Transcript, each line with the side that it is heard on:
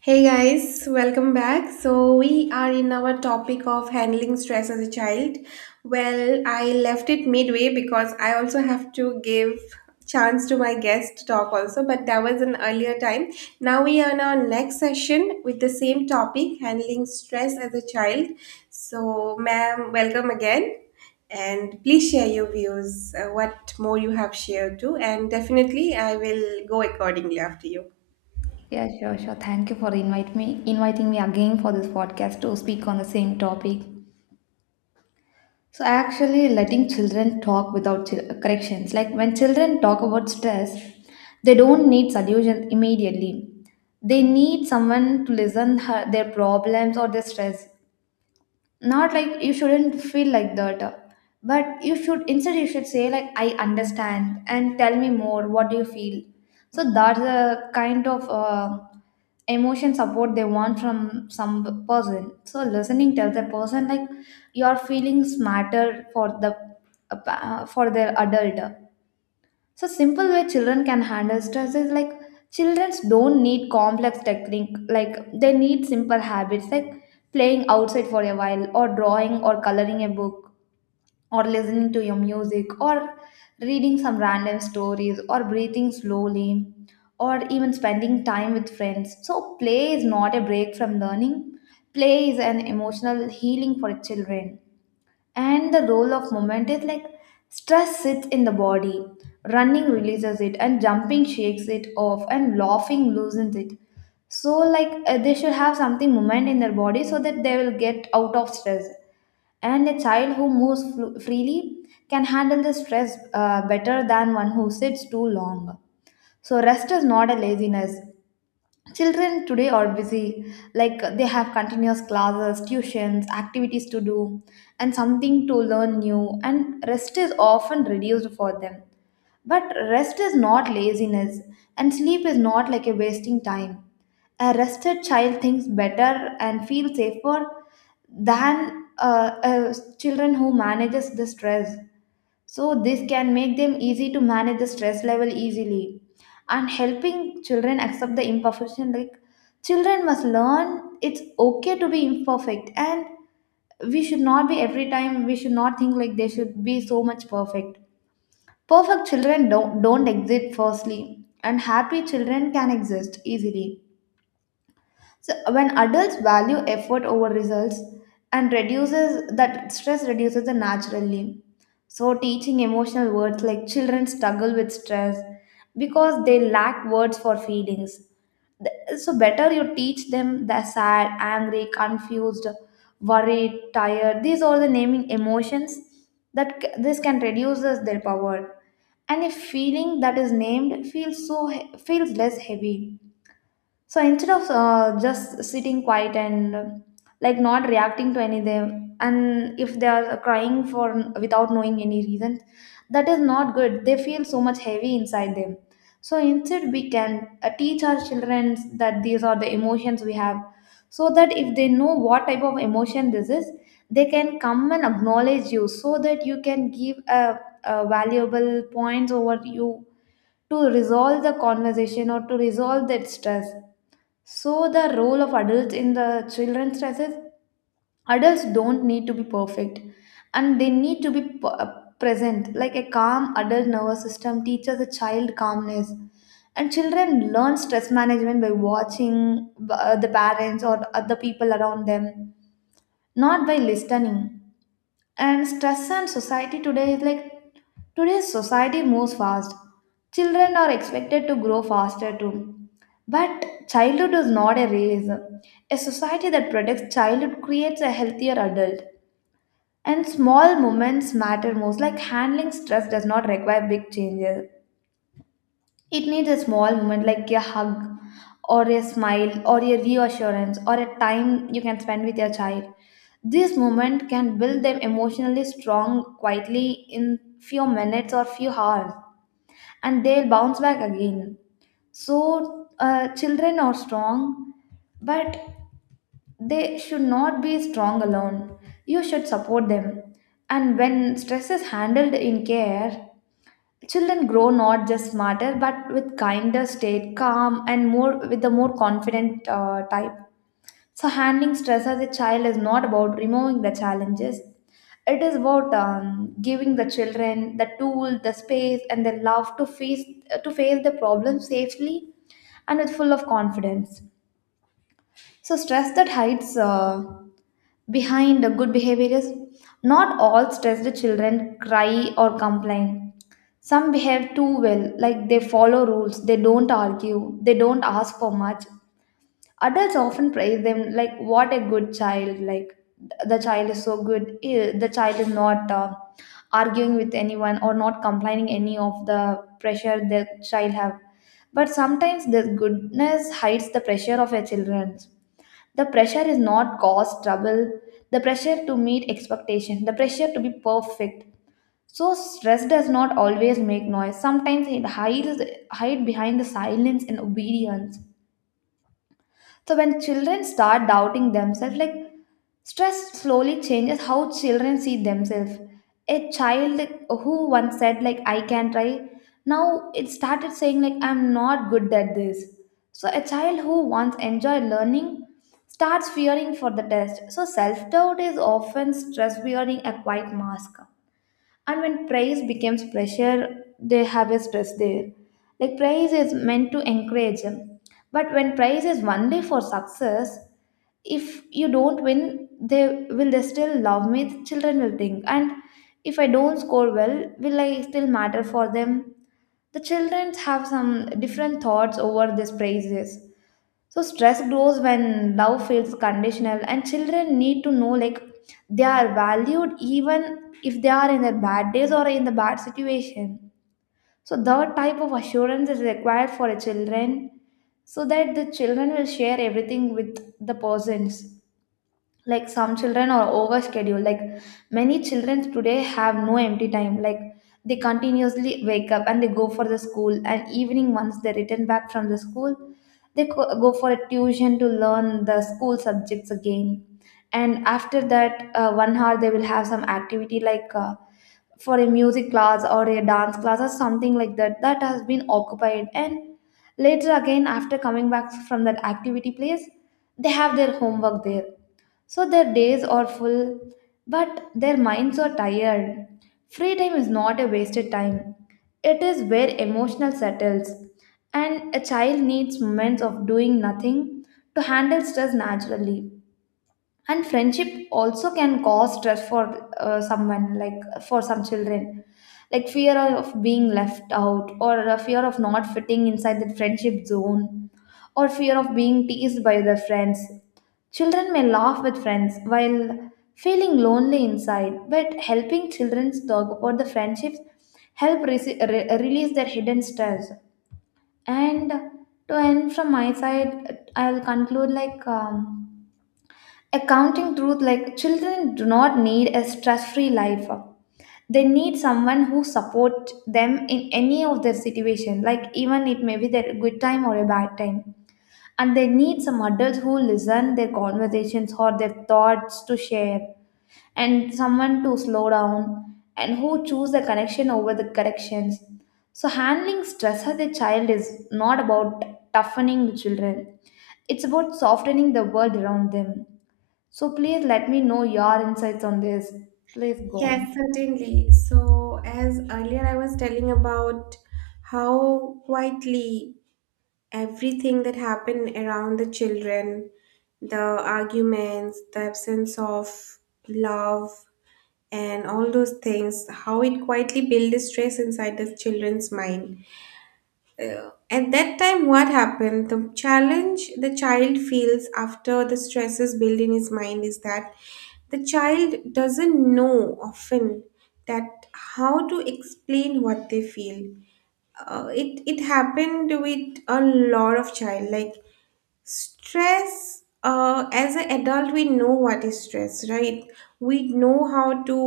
right: Hey guys, welcome back. So, we are in our topic of handling stress as a child. Well, I left it midway because I also have to give chance to my guest to talk also, but that was an earlier time. Now we are in our next session with the same topic, handling stress as a child. So, ma'am, welcome again. And please share your views, what more you have shared too, and definitely I will go accordingly after you.
left: Yeah, sure, sure. Thank you for inviting me again for this podcast to speak on the same topic. So, actually, letting children talk without corrections. Like when children talk about stress, they don't need solution immediately. They need someone to listen their problems or their stress. Not like, you shouldn't feel like that, but you should, instead you should say like, I understand, and tell me more, what do you feel? So that's the kind of emotion support they want from some person. So listening tells the person like your feelings matter for their adult. So simple way children can handle stress is like, children don't need complex technique, like they need simple habits, like playing outside for a while, or drawing, or coloring a book, or listening to your music, or reading some random stories, or breathing slowly, or even spending time with friends. So play is not a break from learning. Play is an emotional healing for children. And the role of movement is like, stress sits in the body, running releases it, and jumping shakes it off, and laughing loosens it. So, like, they should have something movement in their body so that they will get out of stress. And a child who moves freely can handle the stress better than one who sits too long. So, rest is not a laziness. Children today are busy, like they have continuous classes, tuitions, activities to do, and something to learn new, and rest is often reduced for them. But rest is not laziness, and sleep is not like a wasting time. A rested child thinks better and feels safer than children who manages the stress. So, this can make them easy to manage the stress level easily. And helping children accept the imperfection, like children must learn it's okay to be imperfect, and we should not be every time, we should not think like they should be so much perfect. Perfect children don't exist, firstly, and happy children can exist easily. So when adults value effort over results and reduces that, stress reduces the naturally. So teaching emotional words, like children struggle with stress because they lack words for feelings. So better you teach them the sad, angry, confused, worried, tired. These are the naming emotions this can reduce their power. And a feeling that is named feels feels less heavy. So instead of just sitting quiet and like not reacting to any of them, and if they are crying for without knowing any reason, that is not good. They feel so much heavy inside them. So instead, we can teach our children that these are the emotions we have, so that if they know what type of emotion this is, they can come and acknowledge you, so that you can give a valuable points over you to resolve the conversation or to resolve that stress. So the role of adults in the children's stresses, adults don't need to be perfect, and they need to be present. Like a calm adult nervous system teaches a child calmness. And children learn stress management by watching the parents or other people around them, not by listening. And stress and society today is like, today's society moves fast, children are expected to grow faster too, but childhood is not a race. A society that protects childhood creates a healthier adult. And small moments matter most, like handling stress does not require big changes, it needs a small moment, like a hug, or a smile, or a reassurance, or a time you can spend with your child. This moment can build them emotionally strong quietly in few minutes or few hours, and they'll bounce back again. So children are strong, but they should not be strong alone. You should support them. And when stress is handled in care, children grow not just smarter, but with kinder state, calm, and more with a more confident type. So handling stress as a child is not about removing the challenges. It is about giving the children the tool, the space, and the love to face the problem safely and with full of confidence. So stress that hides behind the good behavior is, not all stressed children cry or complain, some behave too well, like they follow rules, they don't argue, they don't ask for much. Adults often praise them, like, what a good child, like, the child is so good. The child is not arguing with anyone or not complaining any of the pressure the child have. But sometimes this goodness hides the pressure of a children. The pressure is not cause trouble, the pressure to meet expectation, the pressure to be perfect. So stress does not always make noise. Sometimes it hides hide behind the silence and obedience. So when children start doubting themselves, like stress slowly changes how children see themselves. A child who once said like, I can try, now it started saying like, I'm not good at this. So a child who once enjoyed learning starts fearing for the test. So self doubt is often stress wearing a quiet mask. And when praise becomes pressure, they have a stress there, like praise is meant to encourage them, but when praise is only for success, if you don't win, they will they still love me, the children will think. And if I don't score well, will I still matter for them, the children have some different thoughts over these praises. So stress grows when love feels conditional, and children need to know like they are valued, even if they are in their bad days or in the bad situation. So that type of assurance is required for a children, so that the children will share everything with the persons. Like some children are over scheduled, like many children today have no empty time, like they continuously wake up and they go for the school, and evening once they return back from the school, they go for a tuition to learn the school subjects again. And after that 1 hour they will have some activity, like for a music class or a dance class or something like that that has been occupied. And later again after coming back from that activity place, they have their homework there. So their days are full, but their minds are tired. Free time is not a wasted time, it is where emotional settles. And a child needs moments of doing nothing to handle stress naturally. And friendship also can cause stress for someone, like for some children, like fear of being left out, or a fear of not fitting inside the friendship zone, or fear of being teased by their friends. Children may laugh with friends while feeling lonely inside, but helping children talk about the friendships help release their hidden stress. And to end from my side, I'll conclude like accounting truth, like children do not need a stress-free life, they need someone who support them in any of their situation, like even it may be their good time or a bad time. And they need some adults who listen their conversations or their thoughts to share, and someone to slow down and who choose the connection over the corrections. So handling stress as a child is not about toughening the children, it's about softening the world around them. So please let me know your insights on this. Please go on.
right: Yes, certainly. So, as earlier I was telling about how quietly everything that happened around the children, the arguments, the absence of love, and all those things, how it quietly built the stress inside the children's mind. At that time, what happened, the challenge the child feels after the stresses build in his mind is that the child doesn't know often that how to explain what they feel. It happened with a lot of child, like stress. As an adult, we know what is stress, right? We know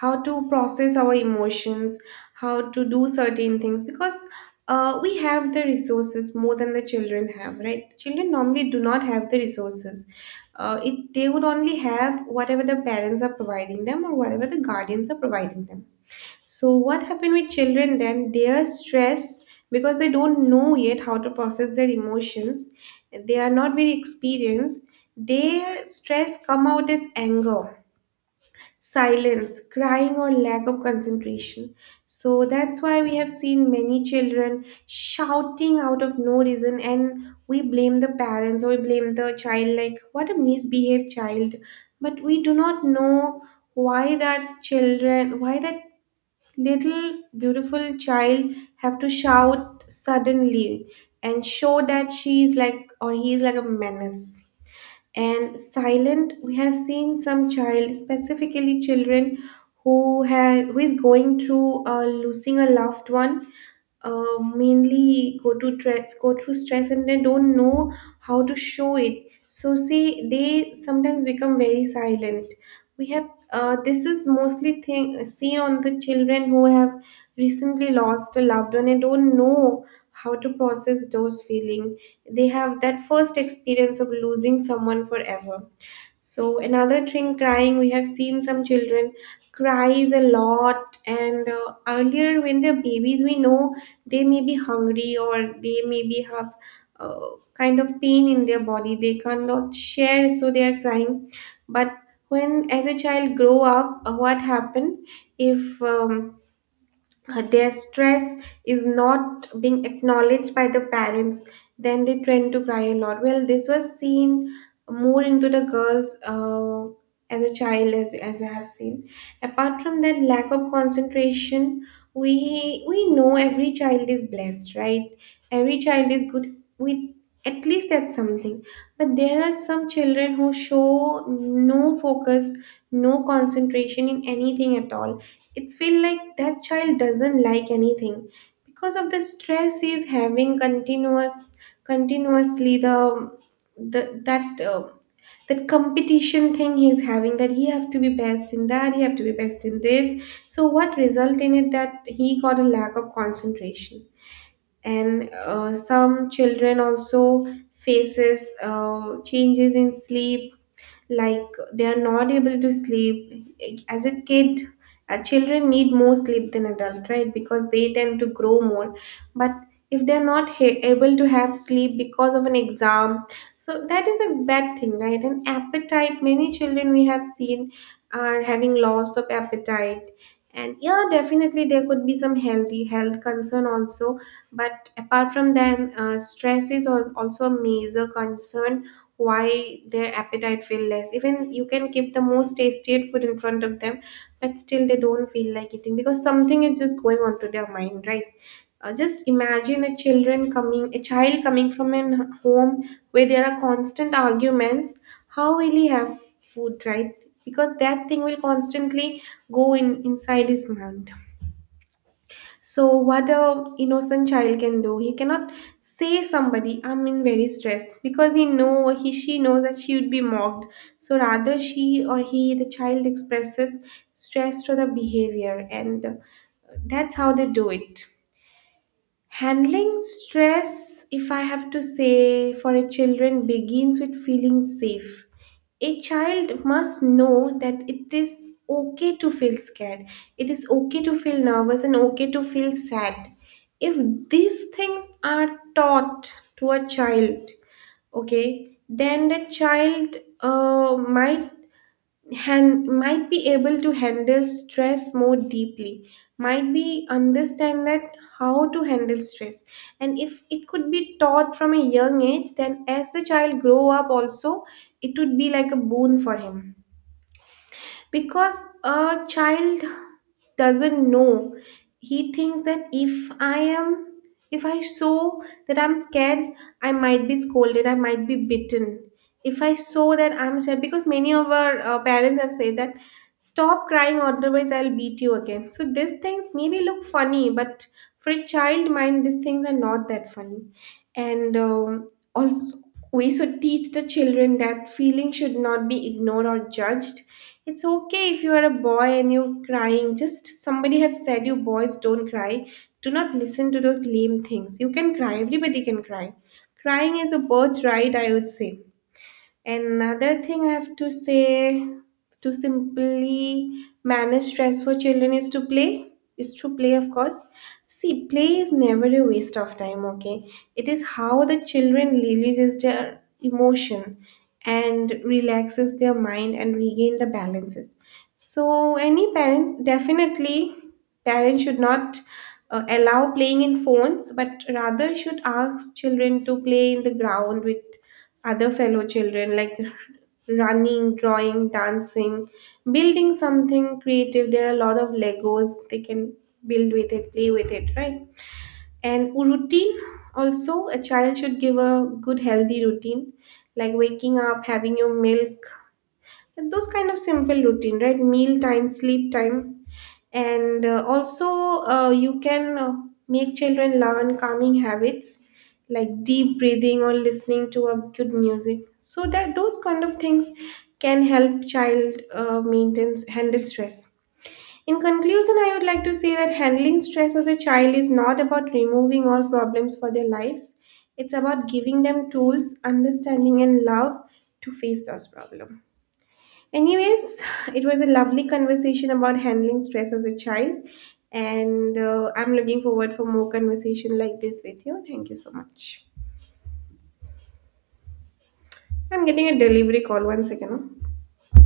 right: how to process our emotions, how to do certain things, because we have the resources more than the children have, right? Children normally do not have the resources. They would only have whatever the parents are providing them or whatever the guardians are providing them. So, what happened with children then? They are stressed because they don't know yet how to process their emotions. They are not very experienced. Their stress come out as anger, silence, crying, or lack of concentration. So that's why we have seen many children shouting out of no reason, and we blame the parents or we blame the child, like, what a misbehaved child. But we do not know why that children, why that little beautiful child have to shout suddenly and show that she is like or he is like a menace. And silent, we have seen some child, specifically children who have, who is going through losing a loved one, mainly go to stress, go through stress, and they don't know how to show it. So see, they sometimes become very silent. We have this is mostly thing seen on the children who have recently lost a loved one and don't know how to process those feelings. They have that first experience of losing someone forever. So another thing, crying. We have seen some children cries a lot, and earlier when they're babies we know they may be hungry or they maybe have uh, kind of pain in their body they cannot share, so they are crying. But when as a child grow up, what happened if their stress is not being acknowledged by the parents, then they tend to cry a lot. Well, this was seen more into the girls, as a child, as I have seen. Apart from that, lack of concentration. We know every child is blessed, right? Every child is good with at least that's something. But there are some children who show no focus, no concentration in anything at all. It feels like that child doesn't like anything because of the stress he's having continuously, the that that competition thing he's having, that he have to be best in that, he have to be best in this. So what result in it, that he got a lack of concentration. And some children also faces changes in sleep, like they are not able to sleep as a kid. Children need more sleep than adult, right? Because they tend to grow more. But if they're not able to have sleep because of an exam, so that is a bad thing, right? And appetite, many children we have seen are having loss of appetite. And yeah, definitely there could be some healthy health concern also, but apart from that, stress is also a major concern, why their appetite feel less. Even you can keep the most tasty food in front of them, but still they don't feel like eating because something is just going on to their mind, right? Just imagine a children coming, a child coming from a home where there are constant arguments. How will he have food, right? Because that thing will constantly go in inside his mind. So what a innocent child can do, he cannot say somebody I'm in very stress, because he know, he she knows that she would be mocked. So rather she or he, the child expresses stress through the behavior, and that's how they do it. Handling stress, if I have to say, for a children begins with feeling safe. A child must know that it is okay to feel scared. It is okay to feel nervous and okay to feel sad. If these things are taught to a child, okay, then the child might might be able to handle stress more deeply, might be understand that how to handle stress. And if it could be taught from a young age, then as the child grow up also, it would be like a boon for him, because a child doesn't know. He thinks that if I am, if I show that I'm scared, I might be scolded, I might be bitten if I show that I'm scared. Because many of our parents have said that stop crying otherwise I'll beat you again. So these things maybe look funny, but for a child mind, these things are not that funny. And also, we should teach the children that feeling should not be ignored or judged. It's okay if you are a boy and you're crying. Just somebody have said you boys don't cry. Do not listen to those lame things. You can cry. Everybody can cry. Crying is a birthright, I would say. Another thing I have to say, to simply manage stress for children is to play. Is to play, of course. See, play is never a waste of time, okay? It is how the children releases their emotion and relaxes their mind and regain the balances. So any parents, definitely parents should not allow playing in phones, but rather should ask children to play in the ground with other fellow children, like running, drawing, dancing, building something creative. There are a lot of Legos they can build with it, play with it, right? And routine also, a child should give a good healthy routine, like waking up, having your milk, and those kind of simple routine, right? Meal time, sleep time. And also, you can make children learn calming habits like deep breathing or listening to a good music, so that those kind of things can help child maintain, handle stress. In conclusion, I would like to say that handling stress as a child is not about removing all problems for their lives. It's about giving them tools, understanding, and love to face those problems. Anyways, it was a lovely conversation about handling stress as a child, and I'm looking forward for more conversation like this with you. Thank you so much. I'm getting a delivery call. One second. Huh?